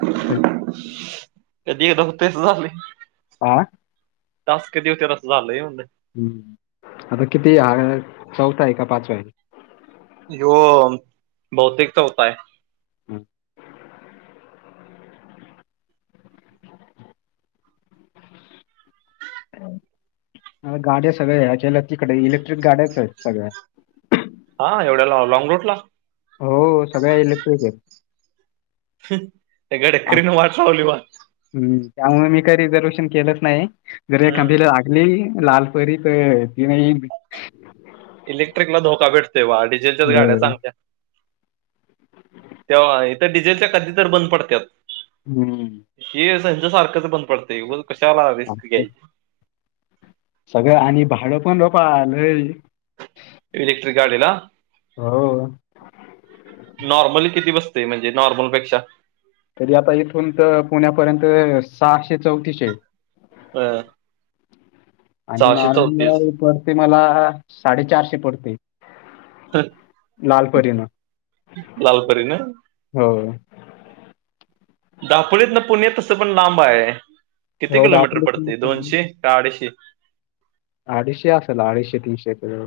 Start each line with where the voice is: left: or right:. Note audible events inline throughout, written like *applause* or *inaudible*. right: कधी एकदा हुतय असं झालेय.
left: हा
right: टास्क कधी होत्यात असं झालंय म्हणलं.
left: हुं आता किती हां चौथायं का पाचवायं?
right: ह्यो बहुतेक चौथायं.
left: हुं. हुं गाड्या सगळ्या ह्याच्या इलेक्ट्रिक गाड्याचयेत सगळ्या
right: हां एवढ्या लाव लँंग रूट ला?
left: हों सगळ्या इलेक्ट्रिकयेत.
right: हुं त्या गडकरीने वाट लावली ब
left: हुं त्यामुळे मी काय रिझर्वेशन केलंच नायी. जर एखादं
right: हम्म
left: वेळेला लीयी लालपरीत ती नायी
right: इलेक्ट्रिकला धोका भेटतोय बाळ डिझेलच्या गड्या चालत्या तेव्हा इथ डिझेलच्या कधी तर बंद पडत्यात.
left: हुं.
right: हे संजसारखंच बंद पडतयं उगाच कशाला रिस्क घ्यायची.
left: सगळं आणि भाडं पण रोपा आलय.
right: इलेक्ट्रिक गाडीला
left: हो
right: नॉर्मली किती बसतय म्हणजे नॉर्मल पेक्षा?
left: तरी आता इथून तर सहाशे चौतीशे यं.
right: अ अ!
left: आणि नॉर्मल *unintelligible* पडते मला साडेचारशे पडते. लालपरीन
right: लालपरीनं
left: हो.
right: दापोलीतन पुणे तसंपण लांब हाय, किती
left: हो
right: किलोमीटर
left: दाखवलंच नाही
right: पडते दोनशे? का आडीशे?
left: अडीशे असेल, अडीशे तीनशे किलो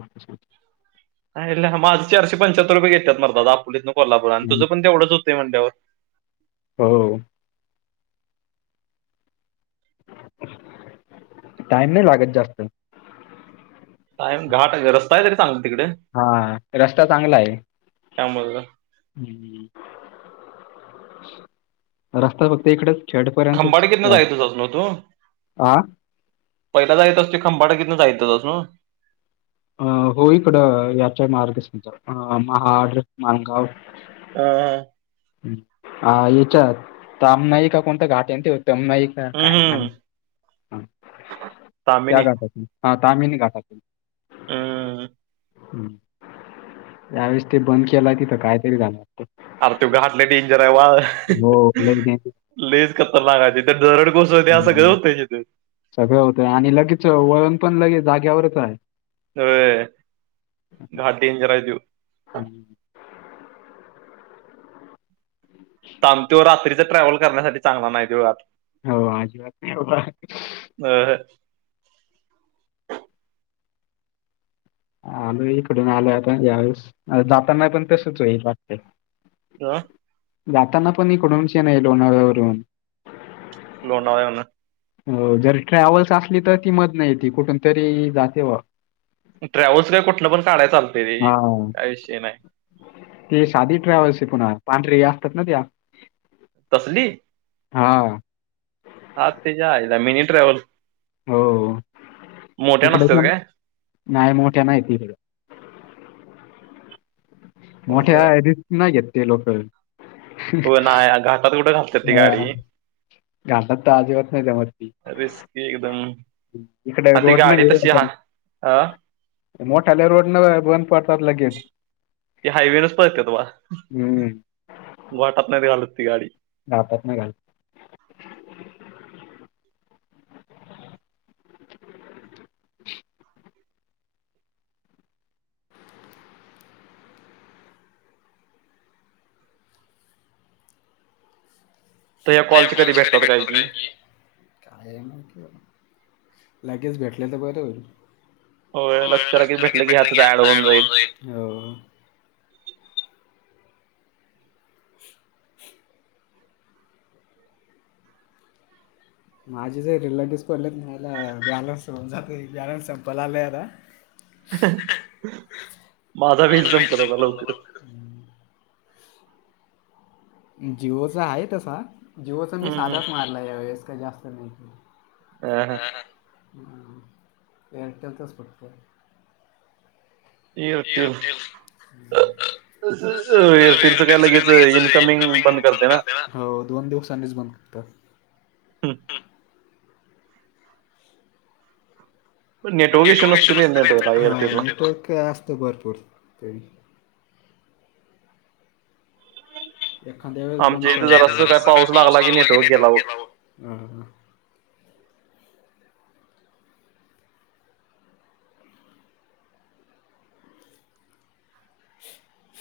right: आयला माझ चारशें पंच्याहत्तर रुपय घेतात मरदा दापोलीतन कोल्हापूर, आणि
left: हम्म.
right: तुझं पण तेवढच हुतय होतय म्हणल्यावर.
left: हो. टाइम नाय लागत जास्त.
right: टायम घाट रस्ता हाय का रे चांगला तिकड?
left: हा रस्ता चांगला हाय.
right: त्यामुळे
left: हम्म रस्ता फक्त इकडच छेडपर्यंच
right: खंबाडकीतनं जायचंच ना तू
left: *unintelligible* आ!
right: पहिला जायचचास तो खंबाटकितनं जायत हुतास नव्ह.
left: अ हो इकडं, याच्या मार्गसन महाड माणगाव.
right: आ हा!
left: हम्म, हा इचार तमनाई का कोणत घाट हाय ना तो तमनाई? काय
right: हम्म
left: नाही आ
right: तामिनी
left: त्या घाटातून तामिनि घाटातून.
right: हम!
left: हम्म त्यावेेळेस ते बंद केलाय तिथं कायतरी झालं
right: अर त्यो घाट लय डेंजर हाय वा
left: हो लय डेंजर
right: लयच खतरनाक हाय तिथ दरड कोसळत्या सगळ
left: हम्म.
right: हुतय तिथ जिथ.
left: सगळं होतय आणि लगेच, वळण पण लगेच जाग्यावरच हाय.
right: अय घाट डेंजर हाय त्यो.
left: हम्म!
right: *unintelligible* रात्रीच ट्रॅव्हल करण्यासाठी चांगला नाय त्यो आत.
left: हो आजिबात नाय बाबा.
right: ह ह!
left: आलोय इकडून आलोय पण यावेळेस जाताना पण तसच हो हुईल वाटतय.
right: अ!
left: जाताना पण इकडून *unintelligible* लोणावळ्यावरुन.
right: लोणावळ्याला.
left: हो, जर ट्रॅव्हल्स आसली, तर ती मधन यती कुठून तरी जाते व
right: ट्रॅव्हल्स काय कुठन पण *unintelligible* चाल.
left: हा! ते साधी ट्रॅव्हल्स हे पुन्हा पांढरी असतात ना त्या.
right: तसली?
left: हा.
right: हा तेच्या आईला मिनी ट्रॅव्हल
left: हो हो
right: मोठ्या
left: इकड
right: नसतात
left: पण
right: काय
left: नाय मोठ्या नायत इकडं.
right: अवघड
left: मोठ्या
right: हाय.
left: रिस्क नाय घेत ते लोकं.
right: हो नाय घाटात कुठं घालतात ती
left: हां.
right: गाडी.
left: घाटात तर आजीबात नाय जमत ती.
right: रिस्की एकदम
left: इकड रोड नाहीये *unintelligible*
right: आ!
left: मोठाले रोडन बंद पडतात लगेच.
right: ते हायवेनच पळतेत वा
left: उं.
right: ग्वाटात नाहीत ते घालत ती गाडी.
left: घाटात नाही घालत. *inaudible* तर या कॉलची कधी भेटतात काय की? काय माहिती बाबा, लगेच भेटले तर बर होईल.
right: होय
left: हो
right: लगच्या
left: लक्ष
right: लगी भेटलं,
left: लगेच
right: की ॲड
left: आता
right: होऊन
left: ऍड
right: जाईल.
left: हो. माझे जर रिलेटिव्हस पडलेत ना, बॅलन्स होऊन बॅलन्स संपायला आला आता.
right: *inaudible* माझा बी
left: वेळ
right: संपल आता
left: संपत
right: लवकरच.
left: लवकर जिओचा आहे तसा, जिओचा मी
right: हम्म हम्म
left: साधाच मारला यावेळेस काही जास्त नाही.
right: हा हा
left: अहं एअरटेलचाच फक्त.
right: एरटेल.
left: एअरटेल
right: एअरटेलचं काय लगेच इन्कमिंग बंद करतय ना.
left: हो दोन दिवसांनीच बंद होत.
right: हम्म. नेटवर्क इश्यू
left: नेटवक इशु
right: नसतील
left: नसतो रे,
right: नेटवर्कला
left: नेटवर्क
right: एअरटेलला
left: *unintelligible* नेटवर्क असतय भरपूर. एखाद्या वेळेस बंद पडतय. आमच्या इथ जरास पाऊस लागला कि, नेटवर्क गेला बघ. हं हं. *inaudible*